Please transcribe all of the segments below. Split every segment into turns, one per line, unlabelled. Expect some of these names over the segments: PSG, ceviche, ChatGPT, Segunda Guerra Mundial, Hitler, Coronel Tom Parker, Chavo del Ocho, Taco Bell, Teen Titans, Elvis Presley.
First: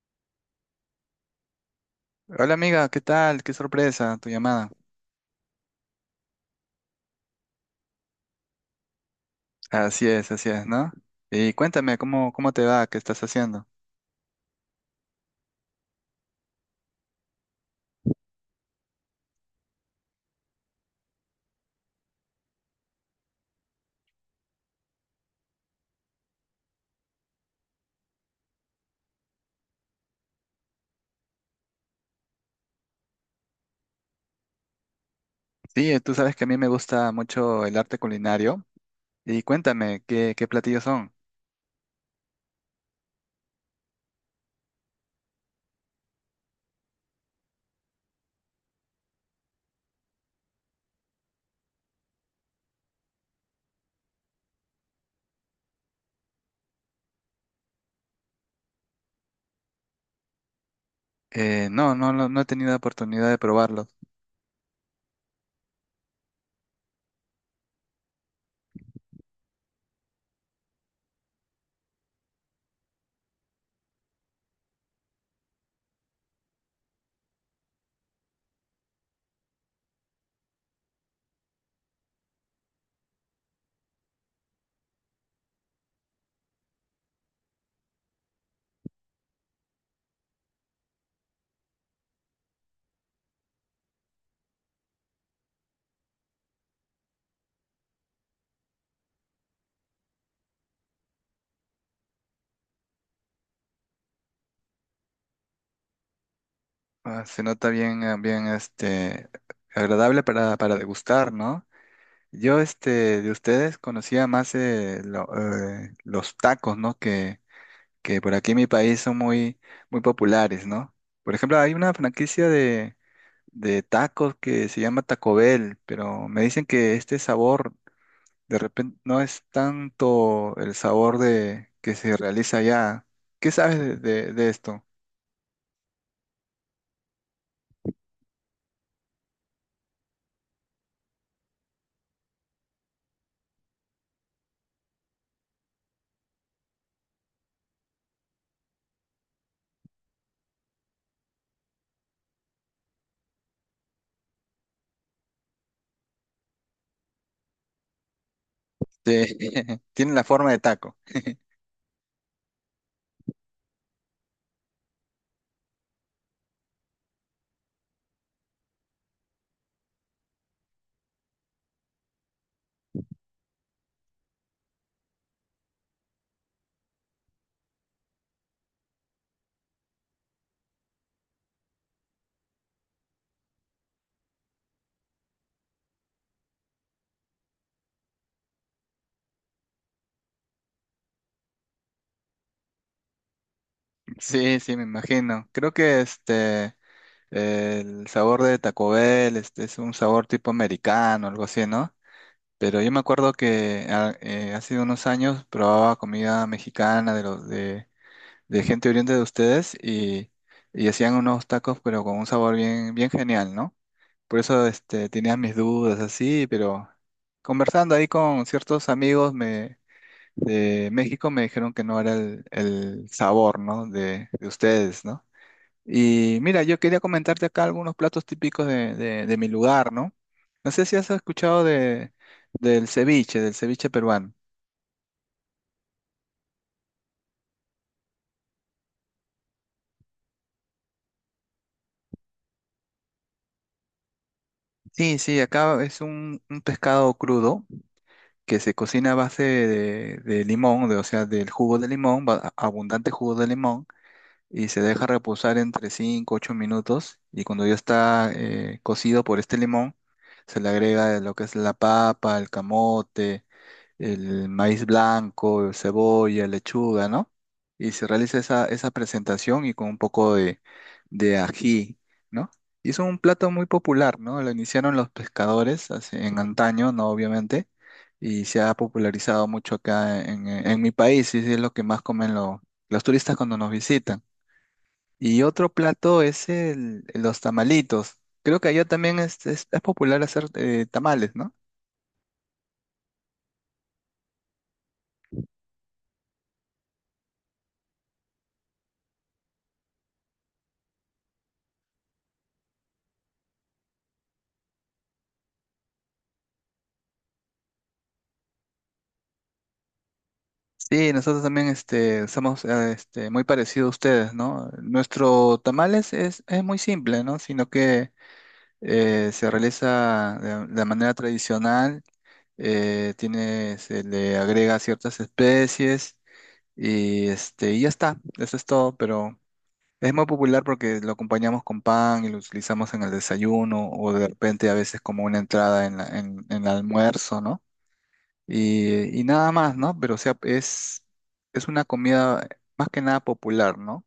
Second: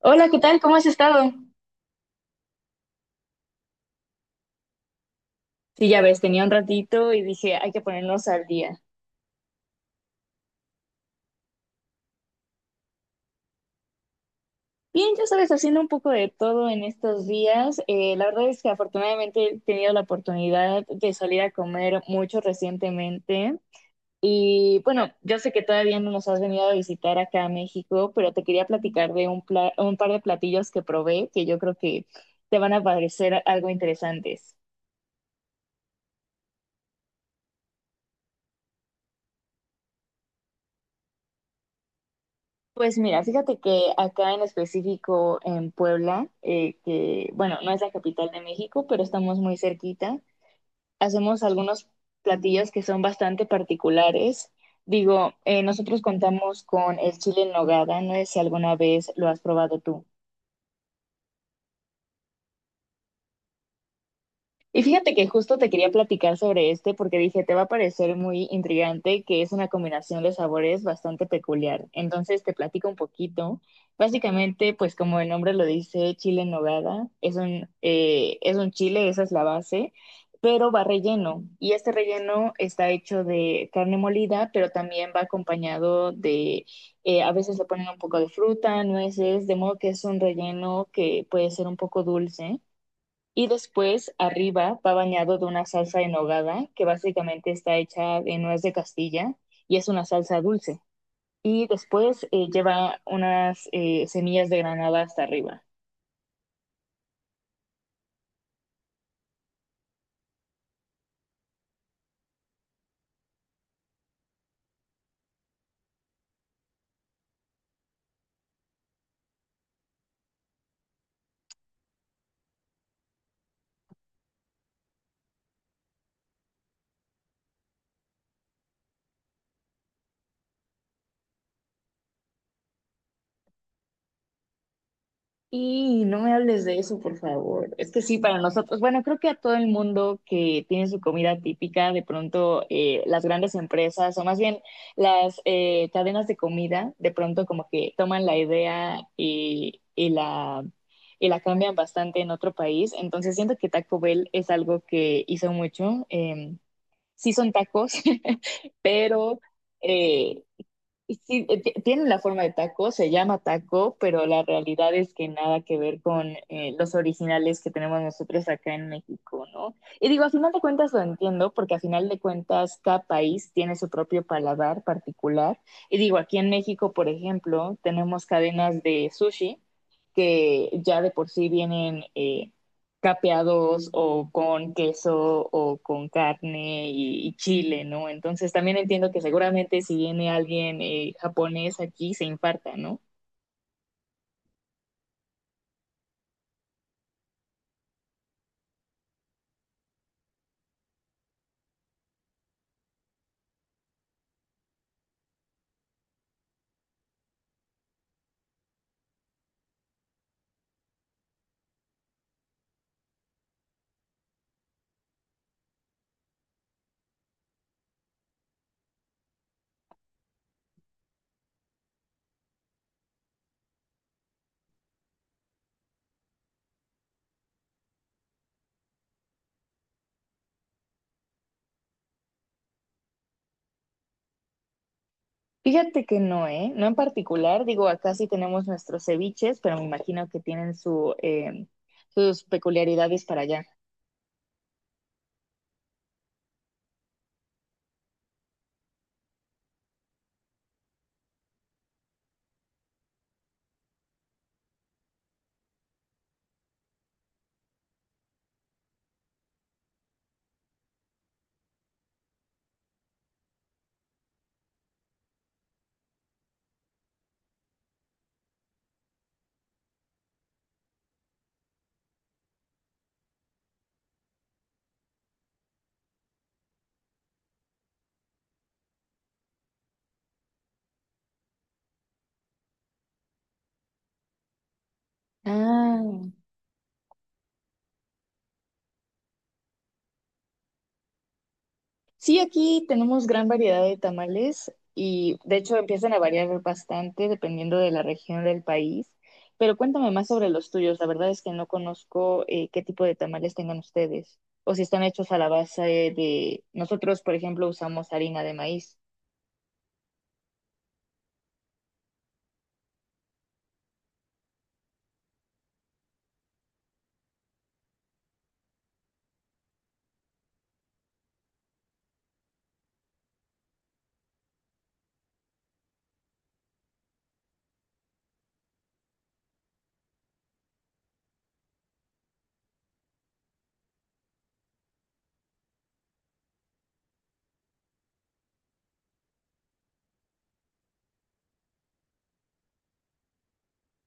Hola, ¿qué tal? ¿Cómo has estado?
Hola amiga, ¿qué tal? Qué sorpresa tu llamada.
Sí, ya ves, tenía un ratito y dije, hay que ponernos al día.
Así es, ¿no? Y cuéntame, ¿cómo te va? ¿Qué estás haciendo?
Bien, ya sabes, haciendo un poco de todo en estos días. La verdad es que afortunadamente he tenido la oportunidad de salir a comer mucho recientemente. Y bueno, yo sé que todavía no nos has venido a visitar acá a México, pero te quería platicar de un par de platillos que probé que yo creo que te van a parecer algo interesantes.
Sí, tú sabes que a mí me gusta mucho el arte culinario. Y cuéntame, ¿qué platillos son?
Pues mira, fíjate que acá en específico en Puebla, que bueno, no es la capital de México, pero estamos muy cerquita, hacemos algunos platillos que son bastante particulares. Digo, nosotros contamos con el chile en nogada, no sé si alguna vez lo has probado tú.
No, no, no, no he tenido oportunidad de probarlos.
Y fíjate que justo te quería platicar sobre este porque dije, te va a parecer muy intrigante que es una combinación de sabores bastante peculiar. Entonces te platico un poquito. Básicamente, pues como el nombre lo dice, chile en nogada, es un chile, esa es la base, pero va relleno. Y este relleno está hecho de carne molida, pero también va acompañado de, a veces le ponen un poco de fruta, nueces, de modo que es un relleno que puede ser un poco dulce y después, arriba, va bañado de una salsa en nogada, que básicamente está hecha de nuez de Castilla y es una salsa dulce. Y después lleva unas semillas de granada hasta arriba.
Ah, se nota bien, bien, agradable para degustar, ¿no? Yo, de ustedes conocía más los tacos, ¿no? Que por aquí en mi país son muy populares, ¿no? Por ejemplo, hay una franquicia de tacos que se llama Taco Bell, pero me dicen que este sabor de repente no es tanto el sabor de que se realiza allá. ¿Qué sabes de esto?
Y no me hables de eso, por favor. Es que sí, para nosotros, bueno, creo que a todo el mundo que tiene su comida típica, de pronto las grandes empresas o más bien las cadenas de comida, de pronto como que toman la idea y la cambian bastante en otro país. Entonces siento que Taco Bell es algo que hizo mucho. Sí son tacos,
Sí,
pero...
tienen la
eh,
forma de taco.
y sí, tiene la forma de taco, se llama taco, pero la realidad es que nada que ver con los originales que tenemos nosotros acá en México, ¿no? Y digo, a final de cuentas lo entiendo, porque a final de cuentas cada país tiene su propio paladar particular. Y digo, aquí en México, por ejemplo, tenemos cadenas de sushi que ya de por sí vienen capeados o con queso o con carne chile, ¿no? Entonces también entiendo que seguramente si viene alguien japonés aquí se infarta, ¿no?
Sí, sí, me imagino. Creo que este el sabor de Taco Bell este, es un sabor tipo americano, algo así, ¿no? Pero yo me acuerdo que hace unos años probaba comida mexicana de de gente oriente de ustedes y hacían unos tacos pero con un sabor bien genial, ¿no? Por eso este, tenía mis dudas así, pero conversando ahí con ciertos amigos me, de México me dijeron que no era el sabor, ¿no? De ustedes, ¿no? Y mira, yo quería comentarte acá algunos platos típicos de mi lugar, ¿no? No sé si has escuchado del ceviche peruano.
Fíjate que no, ¿eh? No en particular, digo, acá sí tenemos nuestros ceviches, pero me imagino que tienen su, sus peculiaridades para allá.
Sí, sí, acá es un pescado crudo que se cocina a base de limón, de, o sea, del jugo de limón, abundante jugo de limón, y se deja reposar entre 5 u 8 minutos. Y cuando ya está cocido por este limón, se le agrega lo que es la papa, el camote, el maíz blanco, cebolla, lechuga, ¿no? Y se realiza esa, esa presentación y con un poco de ají, ¿no? Y es un plato muy popular, ¿no? Lo iniciaron los pescadores en antaño, ¿no? Obviamente, y se ha popularizado mucho acá en mi país, y es lo que más comen los turistas cuando nos visitan. Y otro
Ah,
plato es el, los tamalitos. Creo que allá también es popular hacer tamales, ¿no?
sí, aquí tenemos gran variedad de tamales y de hecho empiezan a variar bastante dependiendo de la región del país. Pero cuéntame más sobre los tuyos. La verdad es que no conozco qué tipo de tamales tengan ustedes o si están hechos a la base de... Nosotros, por ejemplo, usamos harina de maíz.
Sí, nosotros también este, somos este, muy parecidos a ustedes, ¿no? Nuestro tamales es muy simple, ¿no? Sino que se realiza de manera tradicional, tiene, se le agrega ciertas especies y, este, y ya está, eso es todo, pero es muy popular porque lo acompañamos con pan y lo utilizamos en el desayuno o de repente a veces como una entrada en en el almuerzo, ¿no? Y nada más, ¿no? Pero o sea, es una comida más que nada popular, ¿no?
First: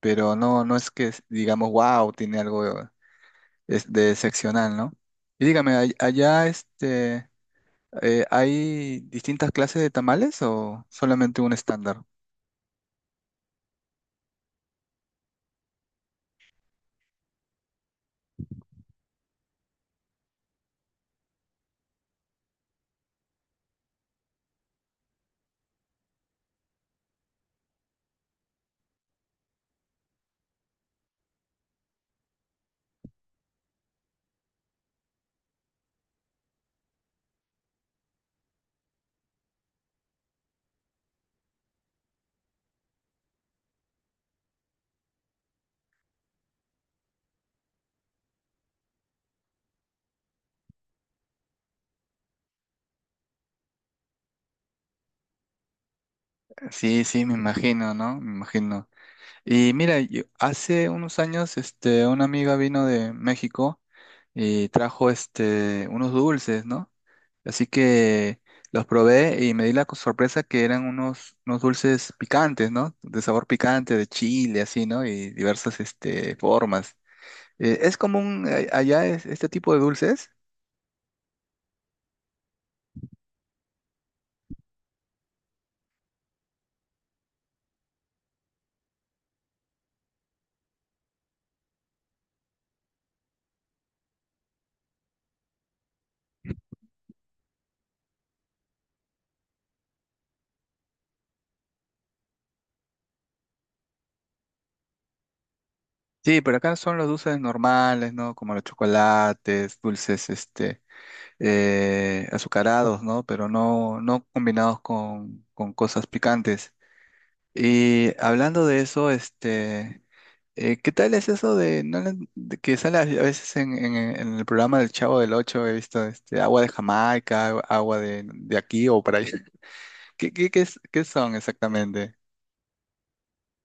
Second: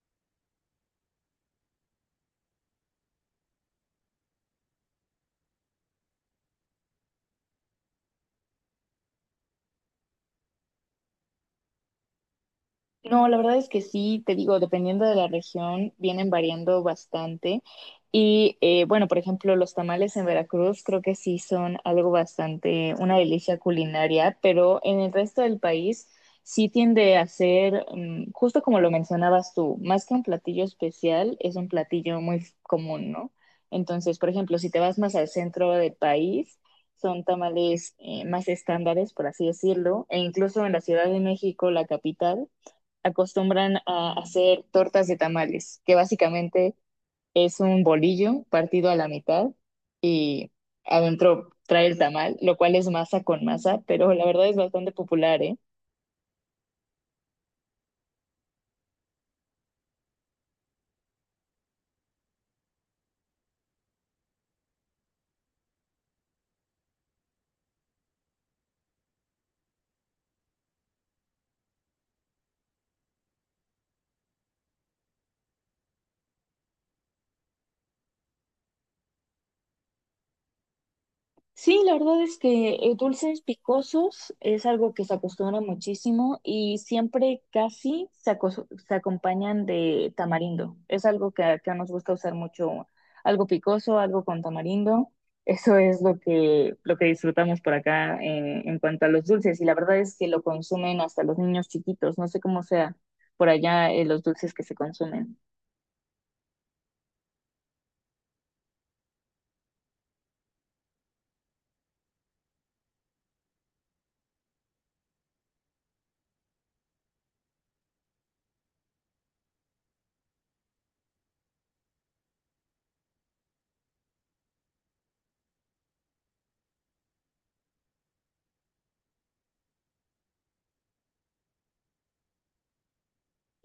Pero no, no es que digamos, wow, tiene algo de, de excepcional, ¿no? Y dígame, allá este, hay distintas clases de tamales o solamente un estándar?
No, la verdad es que sí, te digo, dependiendo de la región, vienen variando bastante. Y bueno, por ejemplo, los tamales en Veracruz creo que sí son algo bastante, una delicia culinaria, pero en el resto del país sí tiende a ser, justo como lo mencionabas tú, más que un platillo especial, es un platillo muy común, ¿no? Entonces, por ejemplo, si te vas más al centro del país, son tamales más estándares, por así decirlo, e incluso en la Ciudad de México, la capital acostumbran a hacer tortas de tamales, que básicamente es un bolillo partido a la mitad y adentro trae el tamal, lo cual es masa con masa, pero la verdad es bastante popular, ¿eh?
Sí, sí, me imagino, ¿no? Me imagino. Y mira, hace unos años este, una amiga vino de México y trajo este, unos dulces, ¿no? Así que los probé y me di la sorpresa que eran unos, unos dulces picantes, ¿no? De sabor picante, de chile, así, ¿no? Y diversas este, formas. ¿Es común este tipo de dulces?
Sí, la verdad es que dulces picosos es algo que se acostumbra muchísimo y siempre casi se acompañan de tamarindo. Es algo que acá nos gusta usar mucho, algo picoso, algo con tamarindo. Eso es lo que disfrutamos por acá en cuanto a los dulces y la verdad es que lo consumen hasta los niños chiquitos. No sé cómo sea por allá los dulces que se consumen.
Sí, pero acá son los dulces normales, ¿no? Como los chocolates, dulces este, azucarados, ¿no? Pero no, no combinados con cosas picantes. Y hablando de eso, este... ¿Qué tal es eso de, no de que sale a veces en, en el programa del Chavo del Ocho? He visto este, agua de Jamaica, agua de aquí o para allá. Qué son exactamente?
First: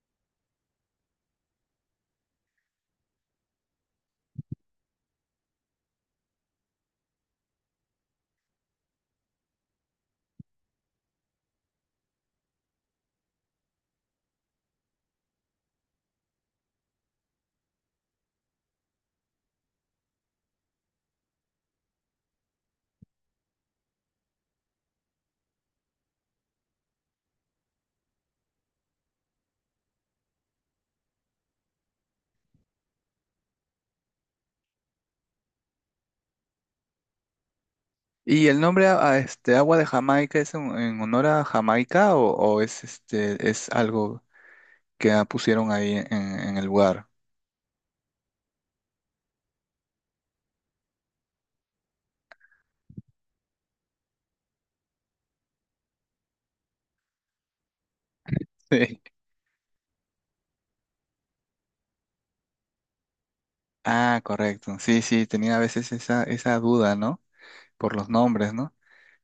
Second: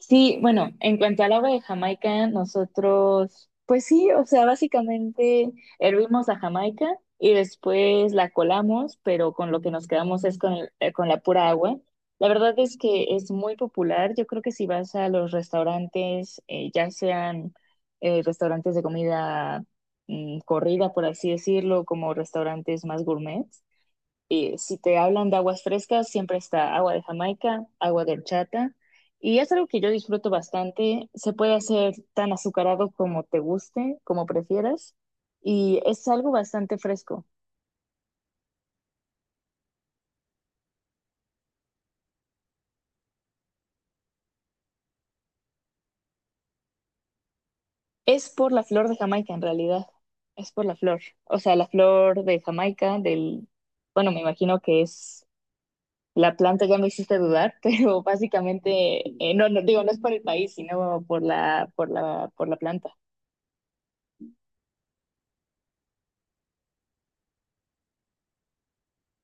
Sí, bueno, en cuanto al agua de Jamaica, nosotros, pues sí, o sea, básicamente hervimos a Jamaica y después la colamos, pero con lo que nos quedamos es con, con la pura agua. La verdad es que es muy popular. Yo creo que si vas a los restaurantes, ya sean restaurantes de comida corrida, por así decirlo, como restaurantes más gourmet, y si te hablan de aguas frescas, siempre está agua de Jamaica, agua de horchata. Y es algo que yo disfruto bastante. Se puede hacer tan azucarado como te guste, como prefieras. Y es algo bastante fresco.
¿Y el nombre a este, agua de Jamaica es en honor a Jamaica o es, este, es algo que pusieron ahí en el lugar?
Es por la flor de Jamaica, en realidad. Es por la flor. O sea, la flor de Jamaica, del... Bueno, me imagino que es la planta, ya me hiciste dudar, pero
Sí.
básicamente, no digo, no es por el país, sino por la, por la, por la planta.
Ah, correcto. Sí, sí, tenía a veces esa, esa duda, ¿no? Por los nombres, ¿no?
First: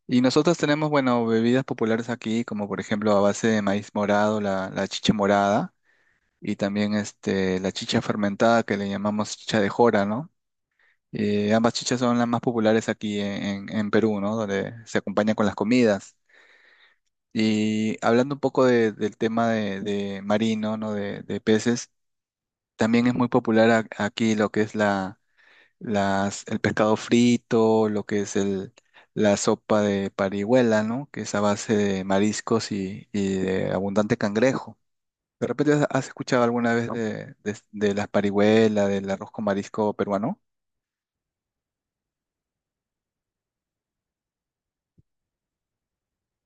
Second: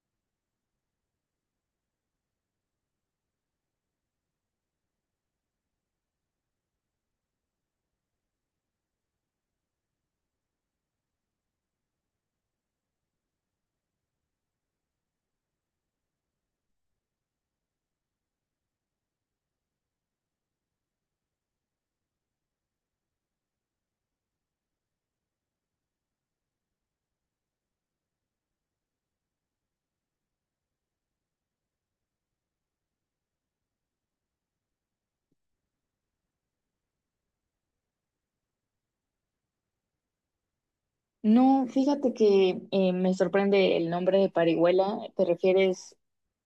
Y nosotros tenemos, bueno, bebidas populares aquí, como por ejemplo a base de maíz morado, la chicha morada, y también este, la chicha fermentada que le llamamos chicha de jora, ¿no? Ambas chichas son las más populares aquí en, en Perú, ¿no? Donde se acompañan con las comidas. Y hablando un poco del tema de marino, ¿no? De peces, también es muy popular aquí lo que es el pescado frito, lo que es la sopa de parihuela, ¿no? Que es a base de mariscos y de abundante cangrejo. ¿De repente has escuchado alguna vez de las parihuelas, del arroz con marisco peruano?
No, fíjate que me sorprende el nombre de parihuela. ¿Te refieres,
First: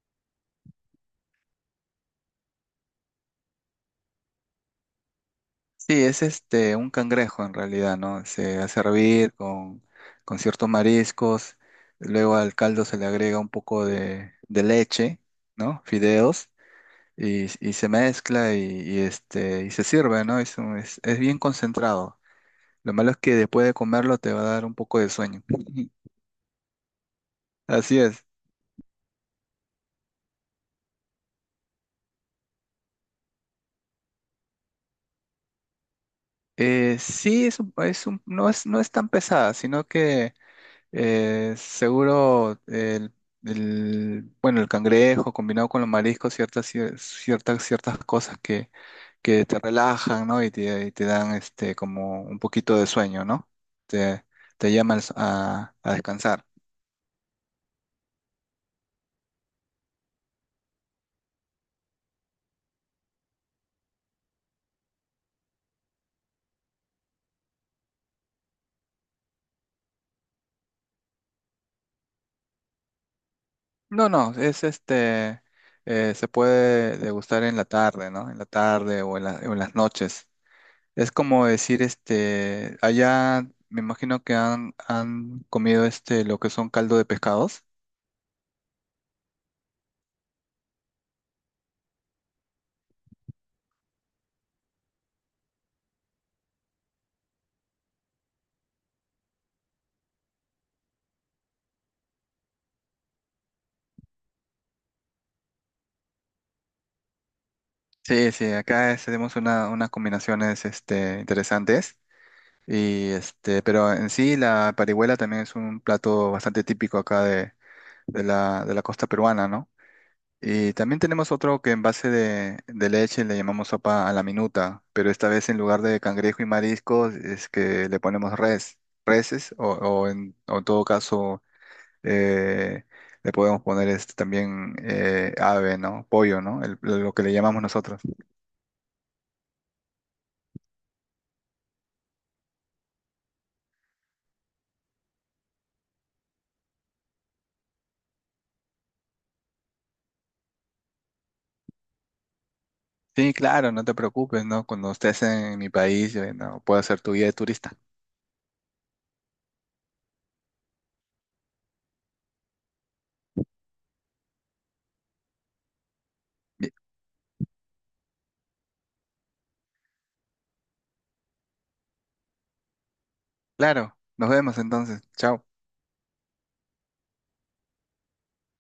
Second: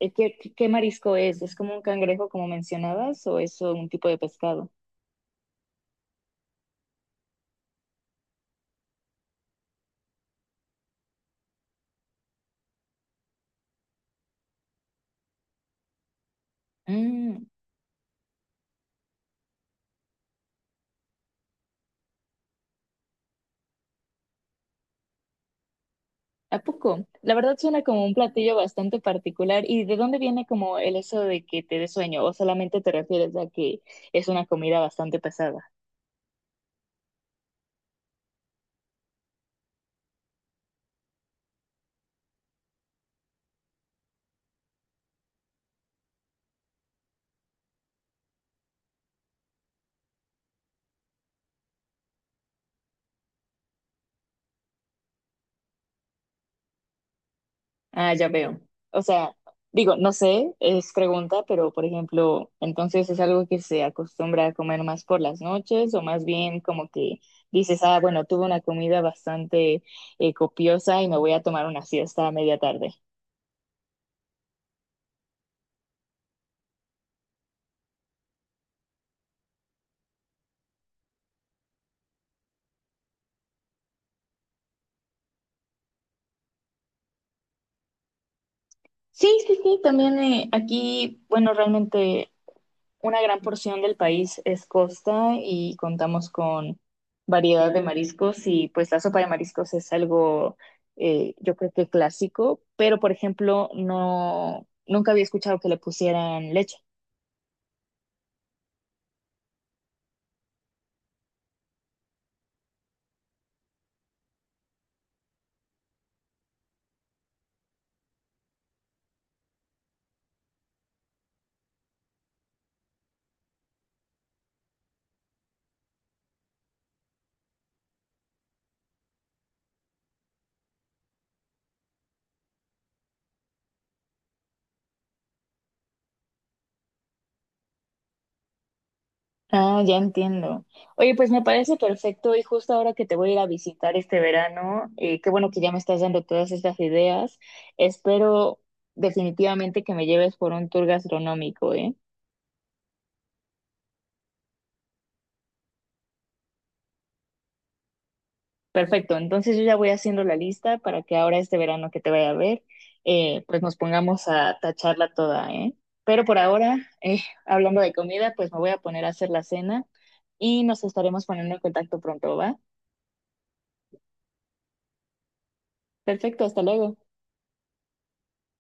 qué, qué marisco es? ¿Es como un cangrejo, como mencionabas, o es un tipo de pescado?
Sí, es este un cangrejo en realidad, ¿no? Se hace hervir con ciertos mariscos, luego al caldo se le agrega un poco de leche, ¿no? Fideos
Mm,
y se mezcla y, este, y se sirve, ¿no? Es, es bien concentrado. Lo malo es que después de comerlo te va a dar un poco de sueño.
¿A poco? La verdad suena
Así
como un
es.
platillo bastante particular. ¿Y de dónde viene como el eso de que te dé sueño? ¿O solamente te refieres a que es una comida bastante pesada?
Sí, no es, no es tan pesada, sino que seguro bueno, el cangrejo combinado con los mariscos, ciertas cosas que te relajan, ¿no? Y te dan este, como un poquito de sueño, ¿no? Te, te llaman a descansar.
Ah, ya veo. O sea, digo, no sé, es pregunta, pero por ejemplo, entonces es algo que se acostumbra a comer más por las noches o más bien como que dices, ah, bueno, tuve una comida bastante copiosa y me voy a tomar una siesta a media tarde.
No, no, es este, se puede degustar en la tarde, ¿no? En la tarde o en o en las noches. Es como decir, este, allá me imagino que han, han comido este, lo que son caldo de pescados.
Sí, sí, sí, también aquí, bueno, realmente una gran porción del país es costa y contamos con variedad de mariscos y pues la sopa de mariscos es algo yo creo que clásico, pero por ejemplo no nunca había escuchado que le pusieran leche.
Sí, sí, acá tenemos una, unas combinaciones, este, interesantes. Y este, pero en sí la parihuela también es un plato bastante típico acá de, de la costa peruana, ¿no? Y también tenemos otro que en base de leche le llamamos sopa a la minuta, pero esta vez en lugar de cangrejo y mariscos es que le ponemos reses o, o en todo caso eh, le podemos poner este, también ave, ¿no? Pollo, ¿no? Lo que le llamamos nosotros.
Ah, ya entiendo. Oye, pues me parece perfecto y justo ahora que te voy a ir a visitar este verano, qué bueno que ya me estás dando todas estas ideas. Espero definitivamente que me lleves por un tour gastronómico, ¿eh?
Sí, claro, no te preocupes, ¿no? Cuando estés en mi país, no, puedo ser tu guía de turista.
Perfecto, entonces yo ya voy haciendo la lista para que ahora este verano que te vaya a ver, pues nos pongamos a tacharla toda, ¿eh? Pero por
Bien,
ahora, eh, hablando de comida, pues me voy a poner a hacer la cena y nos estaremos poniendo en contacto pronto, ¿va?
claro, nos vemos entonces. Chao.
Perfecto, hasta luego.